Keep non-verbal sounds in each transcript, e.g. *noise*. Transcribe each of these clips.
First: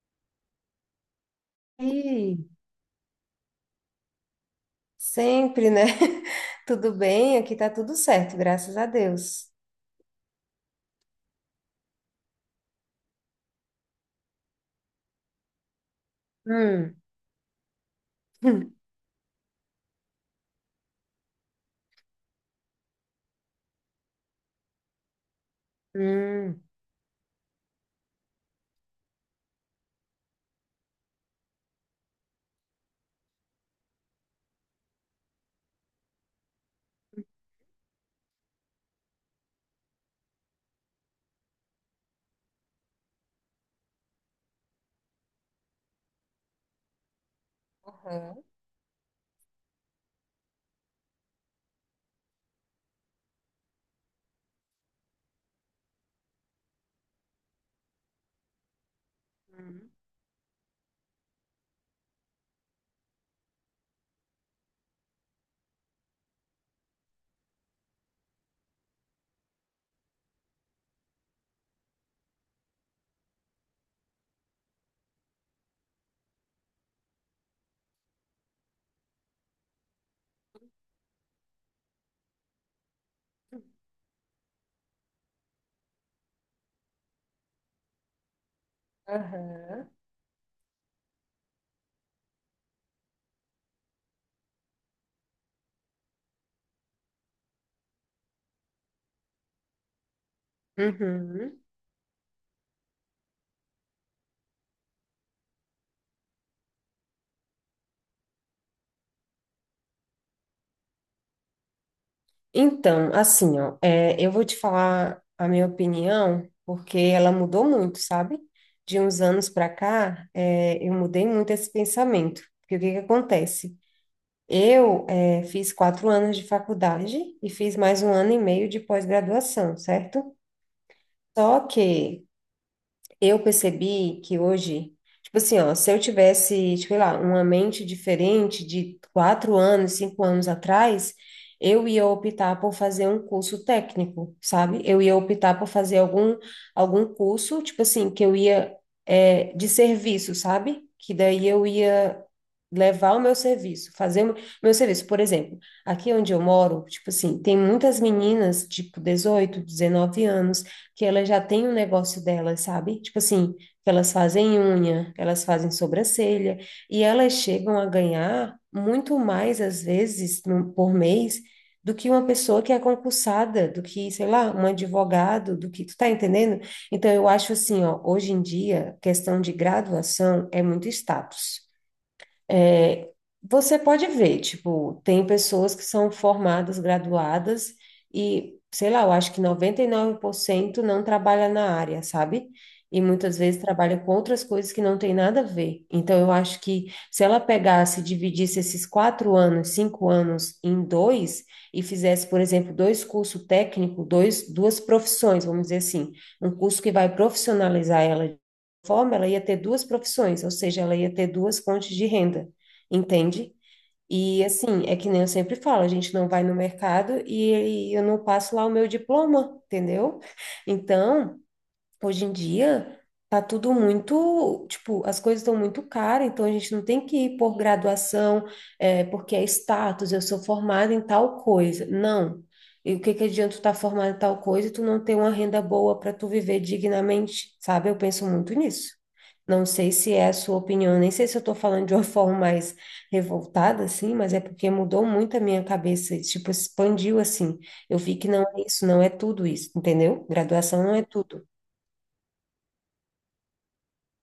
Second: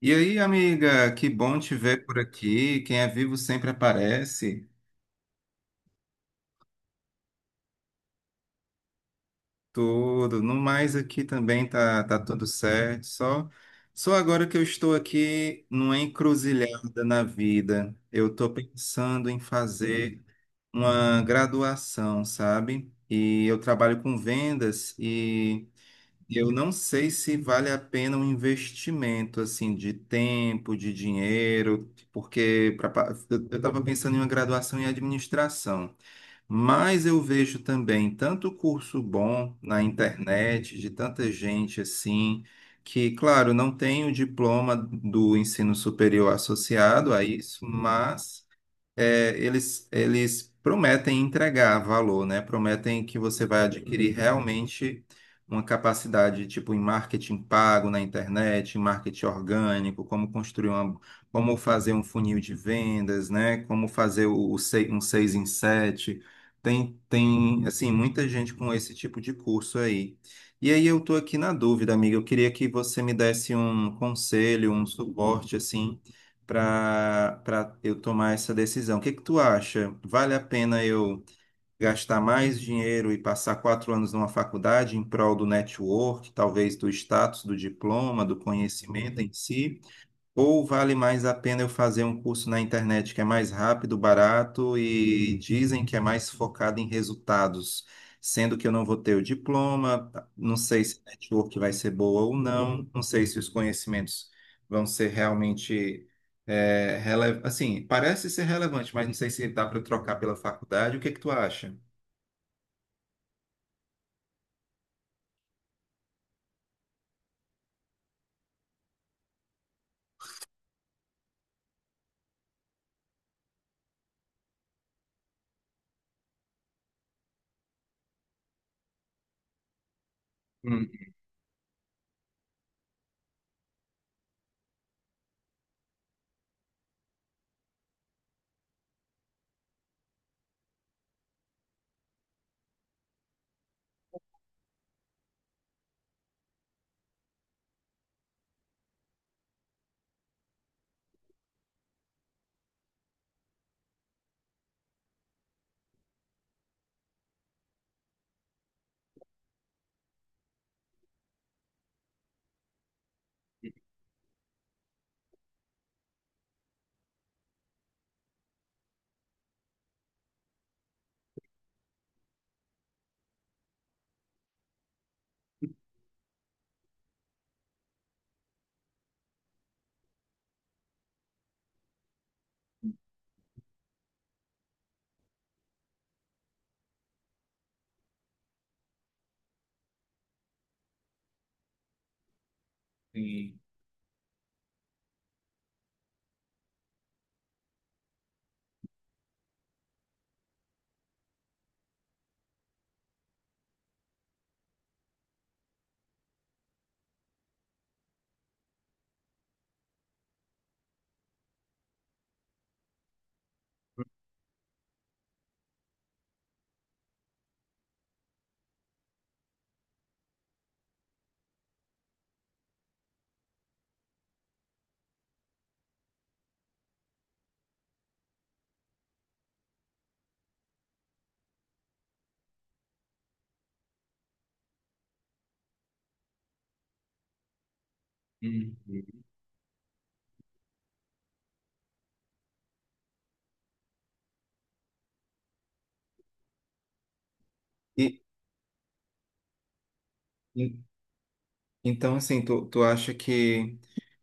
E aí, amiga, que bom te ver por E aqui. Quem é vivo sempre aparece. sempre, né? *laughs* Tudo bem, aqui tá tudo certo, graças a Deus. Tudo. No mais aqui também tá tudo certo. Só agora que eu estou aqui numa Hum. encruzilhada na vida. Eu estou *laughs* pensando em fazer uma graduação, sabe? E eu trabalho com vendas. Hum. Eu Hum. não sei se vale a pena um investimento assim de tempo, de dinheiro, porque eu estava pensando em uma graduação em administração, mas eu vejo também tanto curso bom na internet, de tanta gente assim, que, claro, não tem o diploma do ensino superior associado a isso, Aham. mas eles prometem entregar valor, né? Prometem que você vai adquirir realmente uma capacidade, tipo, em marketing pago na internet, em marketing Hum. orgânico, como construir uma, como fazer um funil de vendas, né? Como fazer um 6 em 7. Tem, assim, muita gente com esse tipo de curso aí. E aí eu tô aqui na dúvida, amiga. Eu queria que você me desse um conselho, um suporte, assim, para eu tomar essa decisão. O que que tu acha? Vale a pena eu gastar mais dinheiro e passar 4 anos numa faculdade em prol do network, talvez do status, do diploma, do conhecimento em si? Aham. Ou vale mais a pena eu fazer um curso na internet que é mais rápido, barato e dizem que é mais focado em resultados, sendo que eu não vou ter o diploma, não sei se a network Uhum. vai ser boa ou não, não sei se os conhecimentos vão ser realmente assim, parece ser relevante, mas não sei se dá para eu trocar pela faculdade. O que é que tu acha? Então, assim, ó, eu vou te falar a minha opinião, porque ela mudou muito, sabe? De uns anos para cá, eu mudei muito esse pensamento. Porque o que que acontece? Eu fiz 4 anos de faculdade e fiz mais um ano e meio de pós-graduação, certo? Hum, Só que eu percebi que hoje, tipo assim, ó, se eu tivesse, sei lá, uma mente diferente de 4 anos, 5 anos atrás, eu ia optar por fazer um curso técnico, sabe? Eu ia optar por fazer algum curso, tipo assim, que eu ia, de serviço, sabe? Que daí eu ia levar o meu serviço, fazer o meu serviço. Por exemplo, aqui onde eu moro, tipo assim, tem muitas meninas, tipo 18, 19 anos, que elas já têm um negócio delas, sabe? Tipo assim, que elas fazem unha, elas fazem sobrancelha, e elas chegam a ganhar muito mais, às vezes, por mês, do que uma pessoa que é concursada, do que, sei lá, um advogado, do que, tu tá entendendo? Então, eu acho assim, ó, hoje em dia, questão de graduação é muito status. É, Você pode ver, tipo, tem pessoas que são formadas, graduadas, e, sei lá, eu acho que 99% não trabalha na área, sabe? E muitas sim. vezes trabalha com outras coisas que não tem nada a ver. Então, eu acho que se ela pegasse e dividisse esses 4 anos, 5 anos em dois, e fizesse, por exemplo, dois cursos técnicos, duas profissões, vamos dizer assim, um curso que vai profissionalizar ela forma, ela ia ter duas profissões, ou seja, ela ia ter duas fontes de renda, entende? E assim, é que nem eu sempre falo, a gente não vai no mercado e eu não passo lá o meu diploma, entendeu? Então, hoje em dia tá tudo muito, tipo, as coisas estão muito caras, então a gente não tem que ir por graduação, porque é status, eu sou formada em tal coisa. Não. E o que que adianta tu estar formada em tal coisa e tu não ter uma renda boa para tu viver dignamente, sabe? Eu penso muito Hum. nisso. Não sei se é a sua opinião, nem sei se eu estou falando de uma *laughs* forma mais revoltada, assim, mas é porque mudou muito a minha cabeça, tipo, expandiu assim. Eu vi E, que não é isso, não é tudo isso, entendeu? e- Graduação não é tudo. então, assim, tu acha que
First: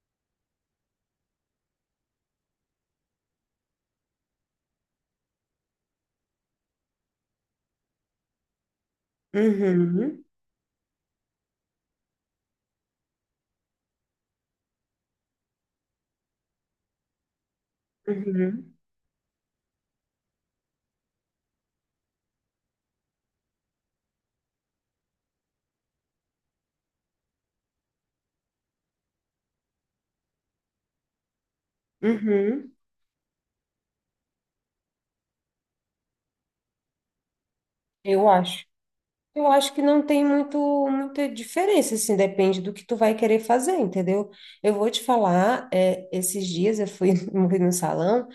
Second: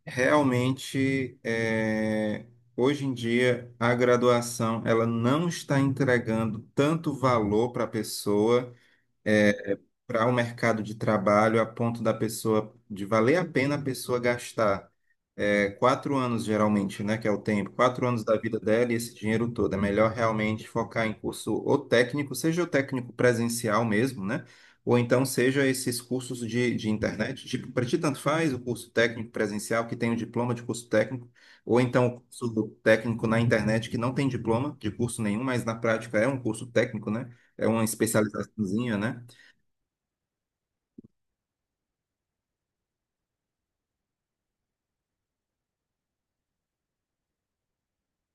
realmente, hoje em dia, a graduação ela não está entregando tanto valor para a pessoa Uhum, para o mercado de trabalho a ponto da pessoa de valer a pena a pessoa gastar 4 anos geralmente, né, que é o tempo, 4 anos da vida uhum, dela e esse dinheiro todo. É melhor realmente focar em curso ou técnico, seja o técnico presencial mesmo, né? Ou então seja esses cursos de internet, tipo, para ti tanto faz o curso técnico presencial que tem o diploma de curso técnico, ou então o curso uhum. técnico na internet que não tem diploma de curso nenhum, mas na prática é um curso técnico, né? É uma Eu acho. especializaçãozinha, né? Eu acho que não tem muita diferença, assim, depende do que tu vai querer fazer, entendeu? Eu vou te falar, esses dias eu fui, *laughs* fui no salão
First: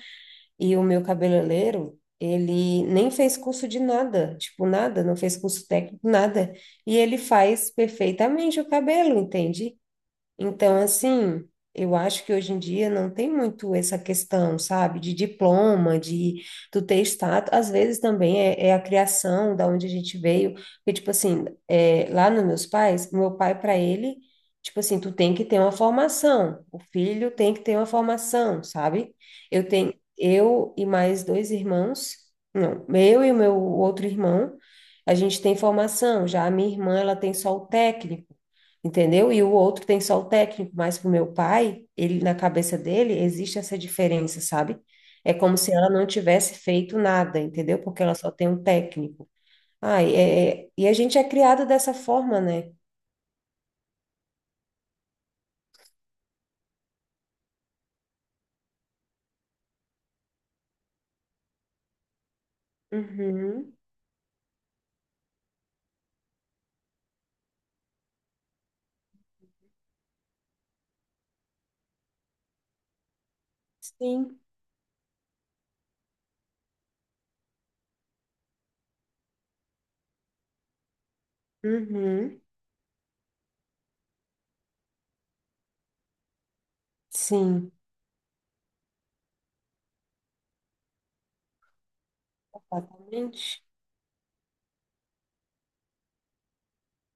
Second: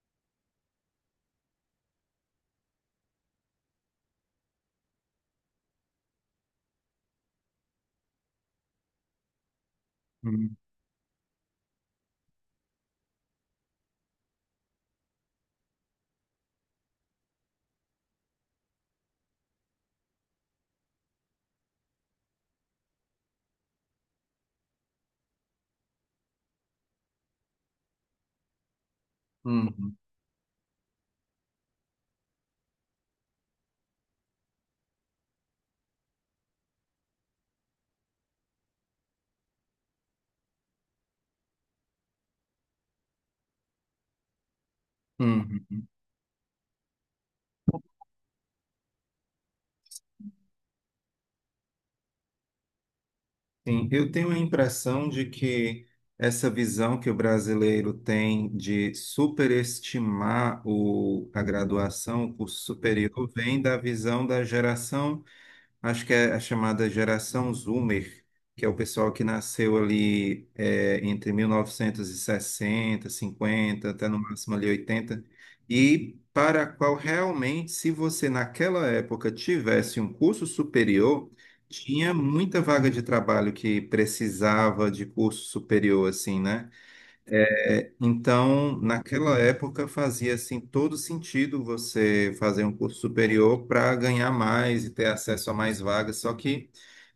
e o meu cabeleireiro, ele nem fez curso de nada, tipo, nada, não fez curso técnico, nada. E ele faz perfeitamente o cabelo, entende? Uhum, Então, assim, eu acho que hoje em dia não tem muito essa questão, sabe, de diploma, de tu ter status. Às vezes também é a criação da onde a gente veio. Porque, tipo assim, lá nos meus pais, meu pai, para ele, tipo assim, tu tem que ter uma formação. O filho tem que ter uma formação, sabe? Eu tenho, uhum, eu e mais dois irmãos, não, eu e o meu outro irmão, a gente tem formação. Já a minha irmã, ela tem só o técnico. Entendeu? E o outro que tem só o técnico, mas pro meu pai, ele na cabeça dele existe essa diferença, sabe? É como se uhum. ela não tivesse feito nada, entendeu? Porque ela só tem um técnico. Ah, e a gente é criado dessa forma, né? Sim, eu tenho a impressão de que essa visão que o brasileiro tem de superestimar a graduação, o curso superior, vem da Uhum, visão da geração. Acho que é a chamada geração Zoomer, que é o pessoal que nasceu ali entre 1960, cinquenta até no sim, máximo ali 80, e para a qual realmente, se você naquela época tivesse um curso superior, tinha uhum, muita vaga de trabalho que precisava de curso superior, assim, né? sim, Então, naquela época fazia assim todo sentido você fazer um curso completamente. superior para ganhar mais e ter acesso a mais vagas, só que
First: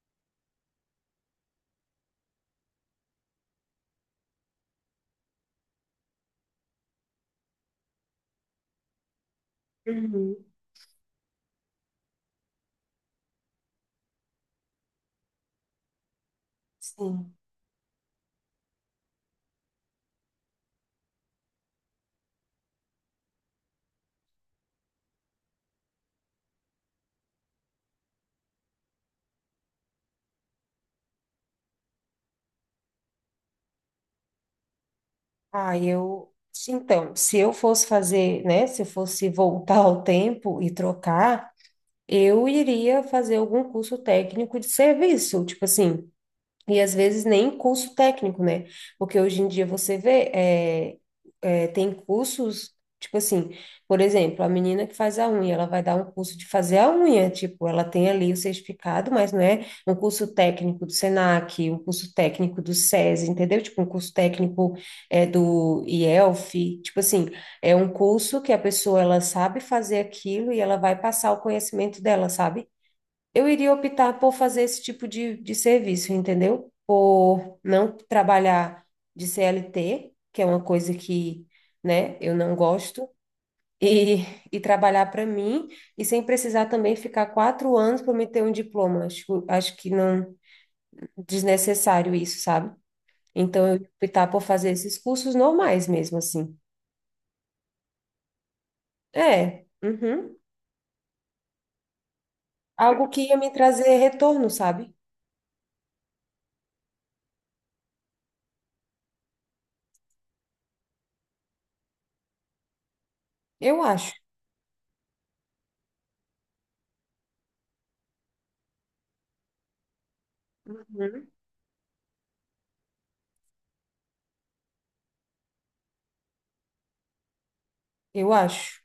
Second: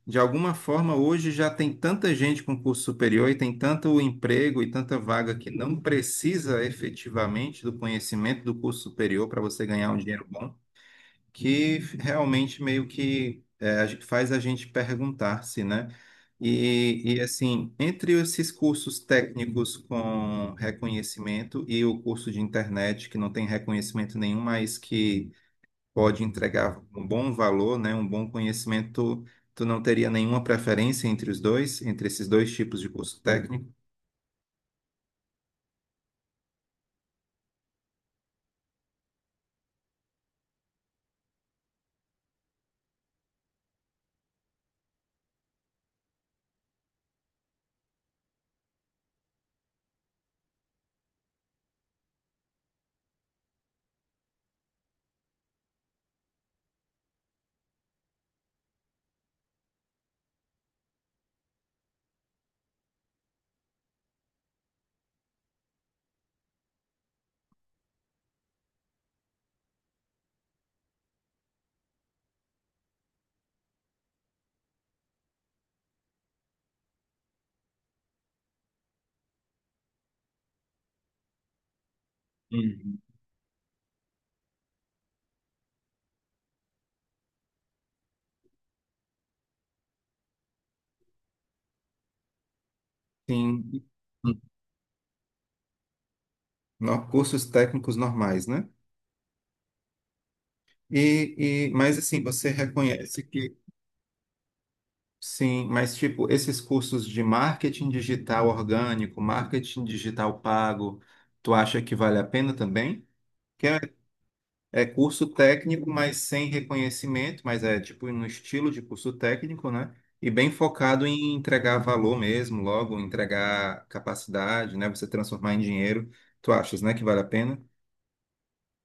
de alguma forma, hoje já tem tanta gente com curso superior e tem tanto emprego e tanta vaga que não precisa efetivamente do conhecimento do curso superior para você ganhar um dinheiro Uhum, bom, que realmente meio que faz a gente perguntar-se, né? E sim. assim, entre esses cursos técnicos com reconhecimento e o curso de internet que não tem reconhecimento nenhum, mas que pode entregar um bom valor, né, um bom conhecimento, tu não teria nenhuma preferência entre os dois, entre esses dois tipos de curso técnico? Ah, eu. Então, se eu fosse fazer, né? Se eu fosse voltar ao tempo e trocar. Eu iria fazer algum curso técnico de serviço, tipo assim, e às vezes nem curso técnico, né? Porque hoje em dia você vê, tem cursos, tipo assim, por exemplo, a menina que faz a unha, ela vai dar um curso de fazer a unha, tipo, ela tem ali o certificado, mas não é um curso técnico do Senac, um curso técnico do SESI, entendeu? Tipo, um curso técnico do IELF, tipo assim, é um curso que a pessoa, ela sabe fazer aquilo e ela vai passar o conhecimento dela, sabe? Eu iria optar por fazer esse tipo de serviço, entendeu? Por não trabalhar de CLT, que é uma coisa que, né, eu não Uhum. gosto, e, e trabalhar para mim, e sem precisar também ficar 4 anos para me ter um diploma. Acho que não desnecessário isso, sabe? Então, Sim, eu ia optar por fazer esses cursos normais mesmo, assim. Cursos técnicos normais, né? É, uhum. Mas assim, você Algo que reconhece ia me que trazer retorno, sabe? sim, mas tipo, esses cursos de marketing digital orgânico, marketing digital pago, tu acha que vale a pena também? Que é Eu acho. É curso técnico, mas sem reconhecimento, mas é tipo no estilo de curso técnico, né? E bem focado Uhum. em entregar valor mesmo, logo, entregar capacidade, né? Você transformar em dinheiro. Tu achas, né, que vale a pena? Eu acho.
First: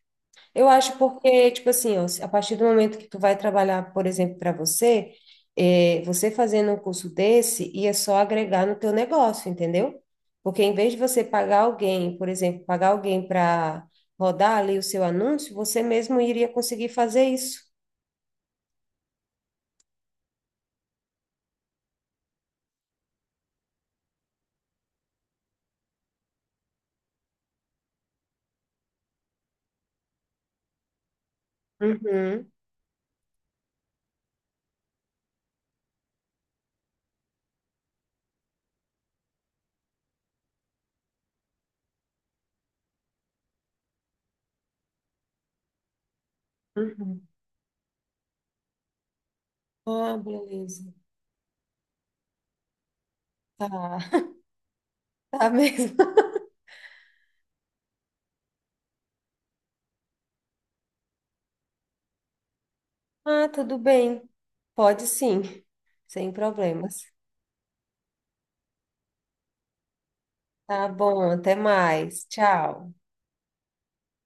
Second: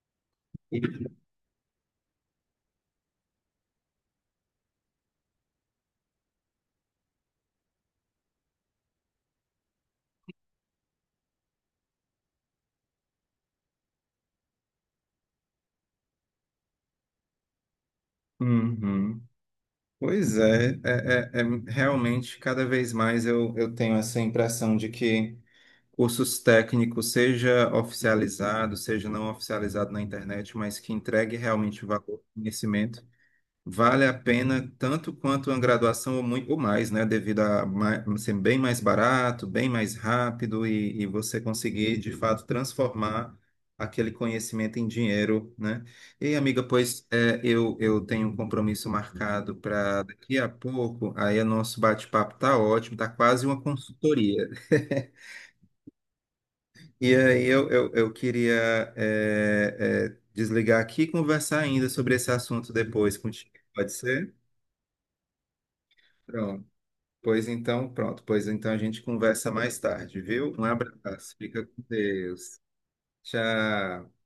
Eu acho porque, tipo assim, ó, a partir do momento que tu vai trabalhar, por exemplo, para você, você fazendo um curso desse, ia só agregar no teu negócio, entendeu? Porque em vez de você pagar alguém, por exemplo, pagar alguém para rodar ali o seu anúncio, você mesmo iria conseguir fazer isso. Uhum. Pois é, realmente cada vez mais eu tenho essa impressão de que cursos técnicos, seja oficializado, seja não oficializado na internet, mas que entregue realmente valor, Uhum, conhecimento. Vale a pena tanto quanto uma graduação ou, ou mais, né? Devido a ser bem mais barato, bem mais rápido e você conseguir, de fato, transformar aquele conhecimento em dinheiro, né? E, amiga, pois uhum. é, eu tenho um compromisso marcado para Ah, daqui a beleza. pouco, aí o nosso bate-papo tá ótimo, tá quase uma Tá, consultoria. *laughs* *laughs* tá mesmo. E aí eu queria desligar aqui e conversar ainda sobre esse assunto depois Ah, contigo, tudo pode bem. ser? Pode sim, sem Pronto. problemas. Pois então, pronto. Pois então a gente conversa mais tarde, viu? Um Tá bom, abraço. até Fica com mais. Deus. Tchau. Tchau.